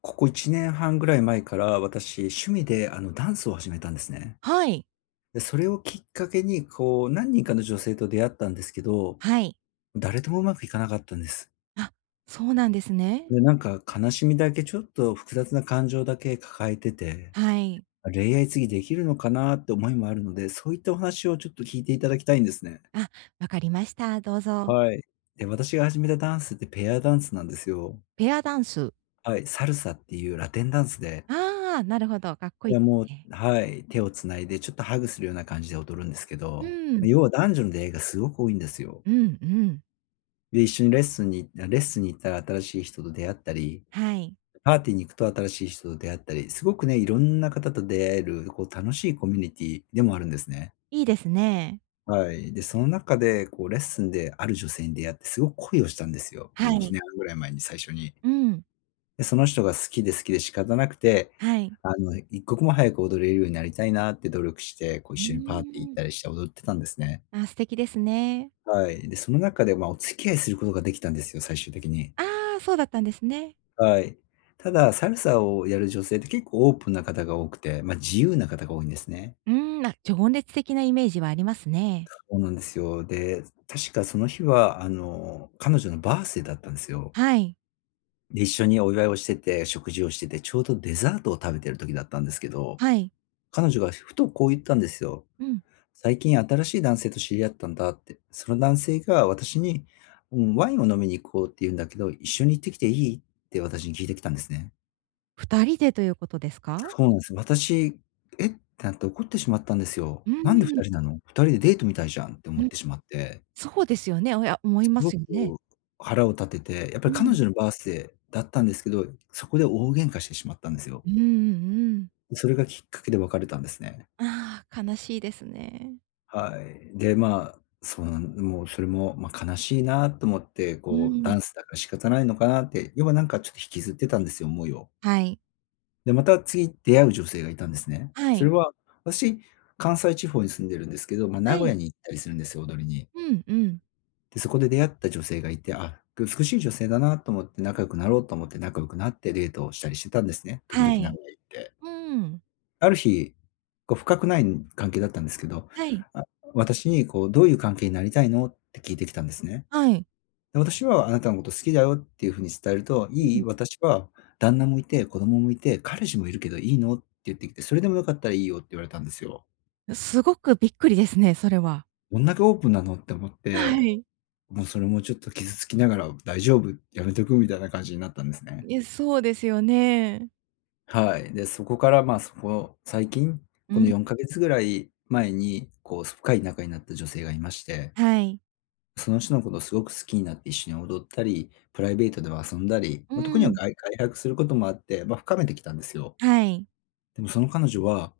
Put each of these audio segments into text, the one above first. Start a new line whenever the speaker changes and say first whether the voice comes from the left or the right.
left: ここ1年半ぐらい前から、私、趣味で、ダンスを始めたんですね。
right: はい。
left: で、それをきっかけに、何人かの女性と出会ったんですけど、
right: はい。
left: 誰ともうまくいかなかったんです。
right: あ、そうなんですね。
left: で、なんか悲しみだけ、ちょっと複雑な感情だけ抱えてて、
right: はい。
left: 恋愛次できるのかなって思いもあるので、そういったお話をちょっと聞いていただきたいんですね。
right: あ、わかりました。どうぞ。
left: はい。で、私が始めたダンスってペアダンスなんですよ。
right: ペアダンス。
left: はい、サルサっていうラテンダンスで、
right: ああ、なるほど、かっこ
left: い
right: いい
left: や、
right: で
left: もう
right: すね。
left: はい、手をつないでちょっとハグするような感じで踊るんですけ
right: う
left: ど、
right: ん。
left: 要は男女の出会いがすごく多いんですよ。
right: うんうん。
left: で、一緒にレッスンに行ったら新しい人と出会ったり、
right: はい。
left: パーティーに行くと新しい人と出会ったり、すごくね、いろんな方と出会える、こう楽しいコミュニティでもあるんですね。
right: いいですね。
left: はい。で、その中でレッスンである女性に出会ってすごく恋をしたんですよ。も
right: は
left: う1
right: い。
left: 年半ぐらい前に最初に。
right: うん。
left: で、その人が好きで好きで仕方なくて、
right: はい。
left: 一刻も早く踊れるようになりたいなって努力して、一
right: う
left: 緒にパーティー行っ
right: ーん。
left: たりして踊ってたんですね。
right: あ、素敵ですね。
left: はい。で、その中で、ま、お付き合いすることができたんですよ、最終的に。
right: ああ、そうだったんですね。
left: はい。ただ、サルサをやる女性って結構オープンな方が多くて、ま、自由な方が多いんですね。
right: うーん、あ、情熱的なイメージはありますね。
left: そうなんですよ。で、確かその日は、彼女のバースデーだったんですよ。
right: はい。
left: で、一緒にお祝いをしてて、食事をしてて、ちょうどデザートを食べてる時だったんですけど、
right: はい。
left: 彼女がふとこう言ったんですよ。
right: うん。
left: 最近新しい男性と知り合ったんだって。その男性が私に、うん、ワインを飲みに行こうって言うんだけど、一緒に行ってきていいって私に聞いてきたんですね。
right: 2人でということですか？
left: そうなんです。私、えってなって怒ってしまったんですよ。
right: う
left: なんで
right: ーん。
left: 2人なの？ 2 人でデートみたいじゃんって思
right: う
left: っ
right: ん。
left: てしまって、
right: そうですよね。おや思い
left: す
right: ま
left: ご
right: す
left: く
right: よね。
left: 腹を立てて、やっぱ
right: う
left: り彼
right: ん。
left: 女のバースデーだったんですけど、そこで大喧嘩してしまったんですよ。
right: うんうんうん。
left: でそれがきっかけで別れたんですね。
right: ああ、悲しいですね。
left: はい。で、まあ、その、もうそれも、まあ、悲しいなと思って、
right: う
left: こう、ダ
right: ん、
left: ンスだから仕方ないのかなって、要はなんかちょっと引きずってたんですよ、思いを。
right: はい。
left: で、また次出会う女性がいたんですね。
right: は
left: それ
right: い。
left: は、私、関西地方に住んでるんですけど、まあ、
right: は
left: 名古
right: い。
left: 屋に行ったりするんですよ、踊りに。
right: うんうん。
left: で、そこで出会った女性がいて、あ、美しい女性だなと思って仲良くなろうと思って仲良くなってデートをしたりしてたんですね、時
right: は
left: 々名
right: い。
left: 古屋行って。
right: うーん。
left: ある日、深くない関係だったんですけど、
right: はい。
left: あ、私にこう「どういう関係になりたいの？」って聞いてきたんですね。
right: はい。
left: で、私は「あなたのこと好きだよ」っていうふうに伝えると
right: う
left: 「い
right: ん。
left: い？私は旦那もいて、子供もいて、彼氏もいるけどいいの？」って言ってきて「それでもよかったらいいよ」って言われたんですよ。
right: すごくびっくりですね、それは。
left: どんだけオープンなのって思っ
right: は
left: て、
right: い。
left: もうそれもちょっと傷つきながら「大丈夫、やめとく」みたいな感じになったんですね。
right: え、そうですよね。
left: はい。で、そこから、まあ、最近、
right: う
left: こ
right: ん、
left: の4か月ぐらい前に、こう、深い仲になった女性がいまして、
right: はい。
left: その人のことをすごく好きになって一緒に踊ったり、プライベートでは遊んだり、
right: う
left: まあ、特には
right: ん。
left: 外泊することもあって、まあ、深めてきたんですよ。
right: はい。
left: でもその彼女は、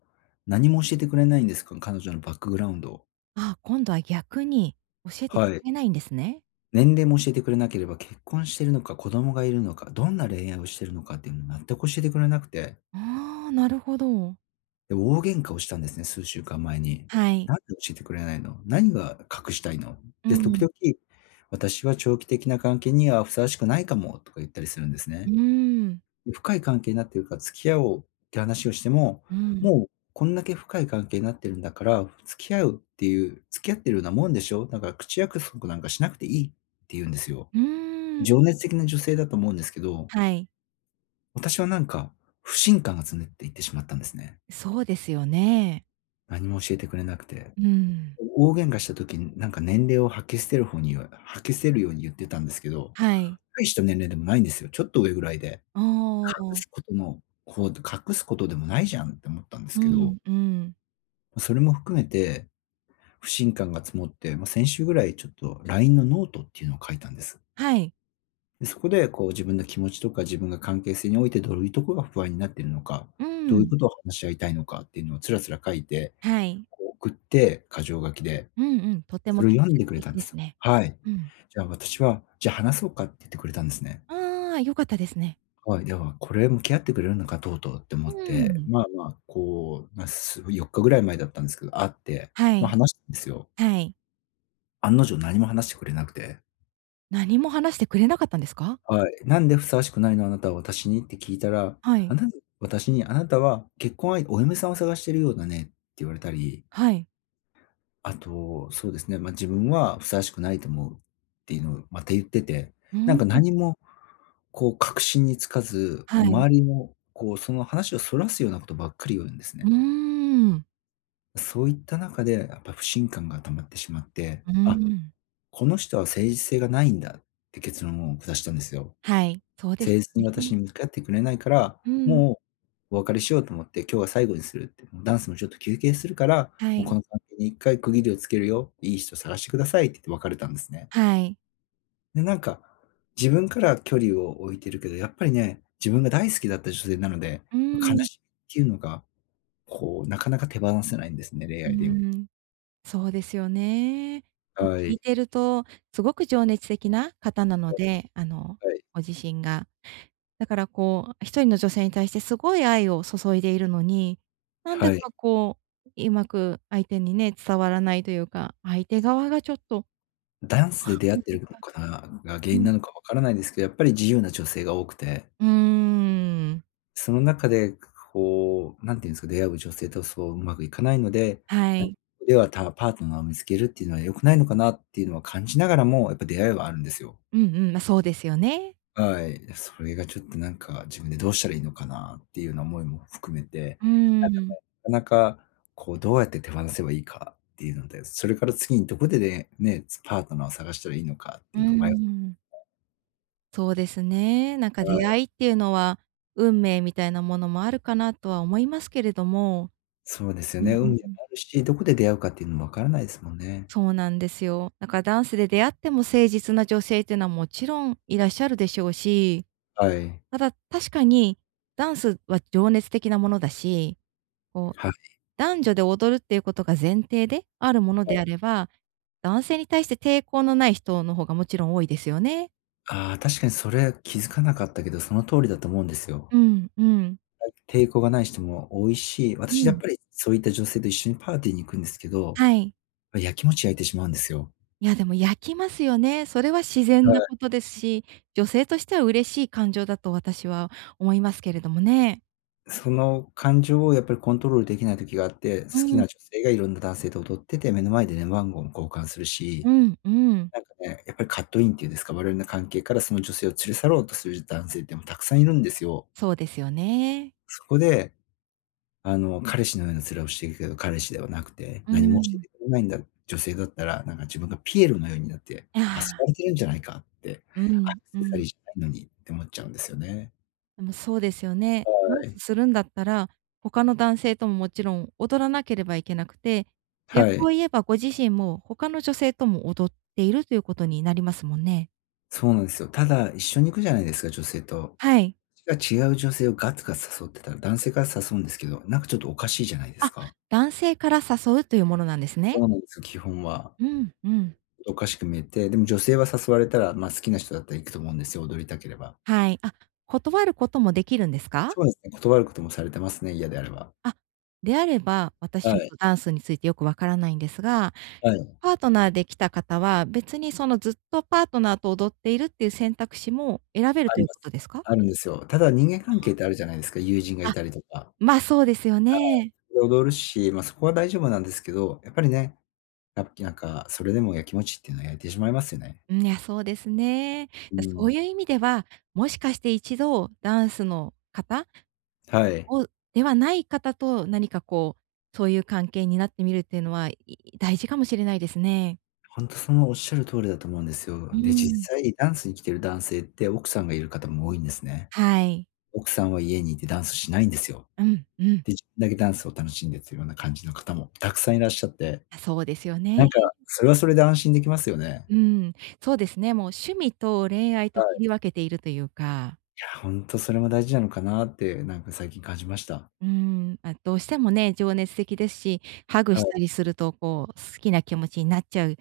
left: 何も教えてくれないんです、彼女のバックグラウンドを。
right: あ、今度は逆に教えてく
left: はい。
right: れないんですね。
left: 年齢も教えてくれなければ、結婚してるのか、子供がいるのか、どんな恋愛をしてるのかっていうのを全く教えてくれなくて。
right: ああ、なるほど。
left: で、大喧嘩をしたんですね、数週間前に。
right: はい。
left: 「なんで教えてくれないの？何が隠したいの？」
right: う
left: で、時
right: ん。
left: 々「私は長期的な関係にはふさわしくないかも」とか言ったりするんです
right: う
left: ね。
right: ーん。
left: で、深い関係になってるから付き合おうって話をしても、
right: うん。
left: 「もうこんだけ深い関係になってるんだから、付き合ってるようなもんでしょ？だから口約束なんかしなくていい」って言うんですよ。
right: うーん。
left: 情熱的な女性だと思うんですけど、
right: はい。
left: 私はなんか不信感が募っていってしまったんですね。
right: そうですよね。
left: 何も教えてくれなくて。
right: うん。
left: 大喧嘩した時に、なんか年齢を吐き捨てるように言ってたんですけど、
right: はい。
left: 大した年齢でもないんですよ。ちょっと上ぐらいで、
right: あ
left: 隠す
right: あ。
left: ことのこう隠すことでもないじゃんって思ったんで
right: う
left: すけど、
right: んうん。
left: まそれも含めて不信感が積もって、ま、先週ぐらいちょっと LINE のノートっていうのを書いたんです。
right: はい。
left: で、そこで自分の気持ちとか自分が関係性においてどういうとこが不安になっているのか、
right: う
left: どういう
right: ん。
left: ことを話し合いたいのかっていうのをつらつら書いて、
right: はい。
left: 送って、箇条書きで。
right: うんうん。とて
left: そ
right: も
left: れを
right: 建
left: 読んで
right: 設
left: くれた
right: 的
left: んで
right: で
left: す
right: す
left: よ。
right: ね。
left: はい。
right: うん。
left: じゃあ私は、じゃあ話そうかって言ってくれたんですね。
right: ああ、良かったですね。
left: はい、では、これ向き合ってくれるのか、とうとうって思
right: う
left: って、
right: ん。
left: まあまあ、こう、まあ、4日ぐらい前だったんですけど、会って、
right: は
left: ま、
right: い。
left: 話したんですよ。
right: はい。
left: 案の定何も話してくれなくて、
right: 何も話してくれなかったんですか？
left: はい、「なんでふさわしくないの、あなたは私に」って聞いたら、
right: は
left: あ
right: い。
left: なた私に「あなたは結婚相手お嫁さんを探してるようだね」って言われたり、
right: はい。
left: あと、そうですね、まあ、自分はふさわしくないと思うっていうのをまた言ってて、
right: う
left: なん
right: ー
left: か何
right: ん。
left: も確信につかず、
right: はい。
left: 周りもその話をそらすようなことばっかり言うんです
right: うー
left: ね。
right: ん。
left: そういった中でやっぱ不信感が溜まってしまって、
right: うー
left: あ、
right: ん。
left: この人は誠実性がないんだって結論を下したんですよ。
right: はい。そうで
left: 誠
right: す
left: 実
right: よ
left: に私
right: ね。
left: に向き合ってくれないから、
right: うん。
left: もうお別れしようと思って、今日は最後にするって、もうダンスもちょっと休憩するから、
right: は
left: もう
right: い。
left: この関係に一回区切りをつけるよ、いい人探してくださいって言って別れたんですね。
right: はい。
left: で、なんか、自分から距離を置いてるけど、やっぱりね、自分が大好きだった女性なので、
right: うー
left: 悲
right: ん。
left: しみっていうのが、こう、なかなか手放せないんですね、恋
right: う
left: 愛で今。
right: ーん。そうですよね。もう
left: は
right: 聞い
left: い。
right: てると、すごく情熱的な方なの
left: は
right: で、
left: いはい。
right: ご自身が。だからこう、一人の女性に対してすごい愛を注いでいるのに、なんだ
left: はい。
right: かこう、うまく相手にね、伝わらないというか、相手側がちょっと
left: ダンスで出会
right: う
left: って
right: ん
left: るのかなが原
right: う
left: 因
right: ん。
left: なのかわからないですけど、やっぱり自由な女性が多くて、
right: うーん、
left: その中で、何て言うんですか、出会う女性とそううまくいかないので、
right: はい。
left: では、たパートナーを見つけるっていうのは良くないのかなっていうのは感じながらも、やっぱ出会いはあるんですよ。
right: うんうん、ま、そうですよね。
left: はい。それがちょっとなんか、自分でどうしたらいいのかなっていうような思いも含めて、
right: うー
left: なんか、
right: ん、
left: なかなか、どうやって手放せばいいかっていうので、それから次にどこでね、パートナーを探したらいいのかっ
right: う
left: て
right: ー
left: いうのを迷は
right: ん、そうですね。なんか出会い
left: い。
right: っていうのは、運命みたいなものもあるかなとは思いますけれども
left: そうですよ
right: うんう
left: ね、
right: ん
left: 運命も
right: うん。
left: あるし、どこで出会うかっていうのも分からないですもんね。
right: そうなんですよ。だからダンスで出会っても誠実な女性っていうのはもちろんいらっしゃるでしょうし、
left: はい。
right: ただ確かにダンスは情熱的なものだし、こう、
left: はい。
right: 男女で踊るっていうことが前提であるものであれば、男性に対して抵抗のない人の方がもちろん多いですよね。
left: ああ、確かにそれ気づかなかったけど、その通りだと思うんですよ。
right: うんうん。
left: 抵抗がない人も多いし、
right: う
left: 私やっ
right: ん。
left: ぱりそういった女性と一緒にパーティーに行くんですけど、
right: はい。
left: やきもち焼いてしまうんですよ。
right: いやでも焼きますよね。それは自然なこ
left: は
right: とですし、女性としては嬉しい感情だと私は思いますけれどもね。
left: い。その感情をやっぱりコントロールできない時があって、好
right: う
left: き
right: ん。
left: な女性がいろんな男性と踊ってて、目の前でね話番号も交換するし、
right: うんうん。
left: なんかね、やっぱりカットインっていうんですか、我々の関係からその女性を連れ去ろうとする男性ってもたくさんいるんですよ。
right: そうですよね。
left: そこで、彼氏のような面をしているけど、彼氏ではなくて、
right: う
left: 何も教え
right: ん。
left: てくれないんだ女性だったら、なんか自分がピエロのようになって、遊
right: あ
left: ば
right: あ、
left: れてるんじゃないかって、
right: う
left: アク
right: んう
left: セサリ
right: ん。
left: ーじゃないのにって思っちゃうんですよね。
right: でもそうですよね。ダ
left: は
right: ン
left: い。
right: スするんだったら、他の男性とももちろん踊らなければいけなくて、
left: は
right: 逆を
left: い。
right: 言えばご自身も他の女性とも踊っているということになりますもんね。
left: そうなんですよ。ただ、一緒に行くじゃないですか、女性と。
right: はい。
left: 私が違う女性をガツガツ誘ってたら、男性から誘うんですけど、なんかちょっとおかしいじゃないです
right: あ、
left: か。
right: 男性から誘うというものなんですね。
left: そうなんですよ、基本は。
right: うんうん。
left: おかしく見えて、でも女性は誘われたら、ま、好きな人だったら行くと思うんですよ、踊りたければ。
right: はい。あ、断ることもできるんですか？
left: そうですね、断ることもされてますね、嫌であれば。
right: あ、であれば、私ち
left: は
right: ょっ
left: い。
right: とダンスについてよくわからないんですが
left: はい、
right: パートナーで来た方は、別にそのずっとパートナーと踊っているっていう選択肢も選べる
left: あ
right: と
left: り
right: いう
left: ま
right: こと
left: す。
right: ですか？
left: あるんですよ。ただ人間
right: あ
left: 関係って
right: あ。
left: あるじゃないですか、友人がい
right: あ、
left: たりとか。
right: まあ、そうですよ
left: は
right: ね。
left: い、で、踊るし、ま、そこは大丈夫なんですけど、やっぱりね、やっぱりなんか、それでもやきもちっていうのは焼いてしまいますよね。
right: うん、いや、そうですね。
left: う
right: そ
left: ん。
right: ういう意味では、もしかして一度ダンスの方
left: はい。
right: をではない方と何かこう、そういう関係になってみるっていうのは、大事かもしれないですね。
left: ほんとそのおっしゃる通りだと思うんですよ。
right: う
left: で、実
right: ん。
left: 際ダンスに来てる男性って奥さんがいる方も多いんですね。
right: はい。
left: 奥さんは家にいてダンスしないんですよ。
right: うん、うん。
left: で、自分だけダンスを楽しんでっていうような感じの方もたくさんいらっしゃって、
right: あ、そうですよ
left: な
right: ね。
left: んか、それはそれで安心できますよね。
right: うん。そうですね、もう趣味と恋愛と
left: はい。
right: 切り分けているというか。
left: や、ほんとそれも大事なのかなって、なんか最近感じました。
right: うーん、まあ、どうしてもね、情熱的ですし、ハグ
left: は
right: し
left: い。
right: たりすると、こう、好きな気持ちになっちゃうっ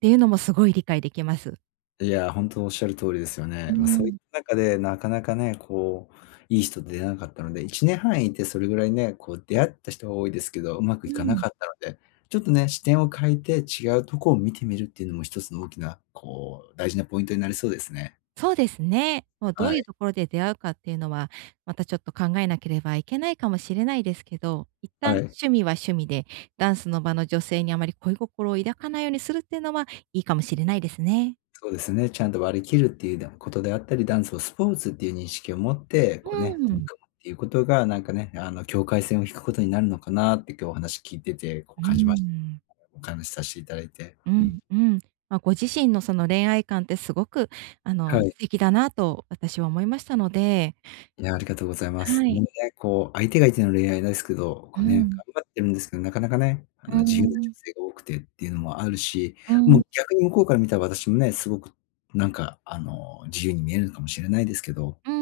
right: ていうのもすごい理解できます。
left: いや、ほんとおっしゃる通りですよ
right: う
left: ね。
right: ー
left: ま、そういっ
right: ん。
left: た中で、なかなかね、いい人出会えなかったので、1年半いてそれぐらいね、こう出会った人は多いですけど、うまく
right: う
left: いかな
right: ん、
left: かったので、ちょっとね、視点を変えて違うとこを見てみるっていうのも一つの大きな、大事なポイントになりそうですね。
right: そうですね。もうど
left: は
right: うい
left: い、
right: うところで出会うかっていうのは、またちょっと考えなければいけないかもしれないですけど、一旦
left: はい。
right: 趣味は趣味で、ダンスの場の女性にあまり恋心を抱かないようにするっていうのは、いいかもしれないですね。
left: そうですね、ちゃんと割り切るっていうことであったり、ダンスをスポーツっていう認識を持って、こうね、
right: うー
left: 取り
right: ん。
left: 組むっていうことが、なんかね、境界線を引くことになるのかなって今日お話聞いてて、こ
right: う
left: う
right: ー
left: 感じました。
right: ん。
left: お話しさせていただいて。
right: う
left: うん。
right: ん、うん。まあ、ご自身のその恋愛観ってすごく、
left: はい。
right: 素敵だなと私は思いましたので、
left: いや、ありがとうございます。
right: は
left: ね、
right: い。
left: こう相手がいての恋愛ですけど、こ
right: う
left: うね、頑
right: ん。
left: 張ってるんですけど、なかなかね、
right: う
left: 自由な女
right: ん、
left: 性が多くてっていうのもあるし、
right: う
left: も
right: ん、
left: う逆に向こうから見たら私もね、すごくなんか自由に見えるのかもしれないですけど、
right: うー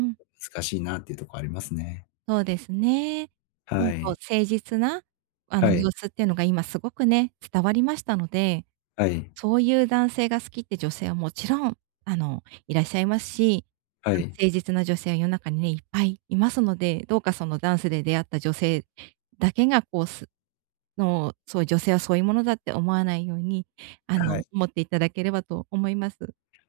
right: ん、
left: 難しいなっていうところありますね。
right: そうですね。こう
left: はい。
right: 誠実な、
left: はい。
right: 様子っていうのが今すごくね、伝わりましたので、
left: はい。
right: そういう男性が好きって女性はもちろん、いらっしゃいますし、
left: はい。
right: 誠実な女性は世の中にね、いっぱいいますので、どうかそのダンスで出会った女性だけがこうすの、そういう女性はそういうものだって思わないように、
left: はい。
right: 思っていただければと思います。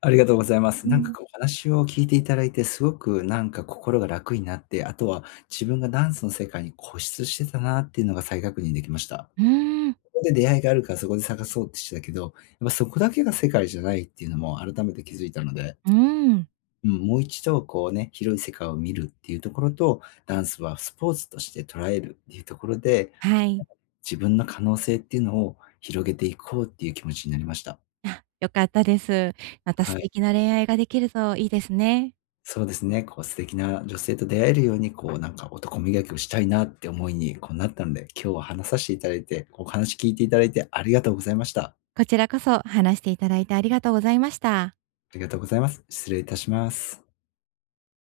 left: ありがとうございます。
right: う
left: なんか
right: ん。
left: こうお話を聞いていただいて、すごくなんか心が楽になって、あとは自分がダンスの世界に固執してたなっていうのが再確認できました。
right: うーん、
left: そこで出会いがあるからそこで探そうってしてたけど、やっぱそこだけが世界じゃないっていうのも改めて気づいたので、
right: うーん、
left: うん、もう一度こうね、広い世界を見るっていうところと、ダンスはスポーツとして捉えるっていうところで、
right: はい。
left: 自分の可能性っていうのを広げていこうっていう気持ちになりました。
right: あ、良かったです。また素
left: はい。
right: 敵な恋愛ができるといいですね。
left: そうですね、こう素敵な女性と出会えるように、こうなんか男磨きをしたいなって思いに、こうなったので、今日は話させていただいて、お話聞いていただいてありがとうございました。
right: こちらこそ話していただいてありがとうございました。
left: ありがとうございます。失礼いたします。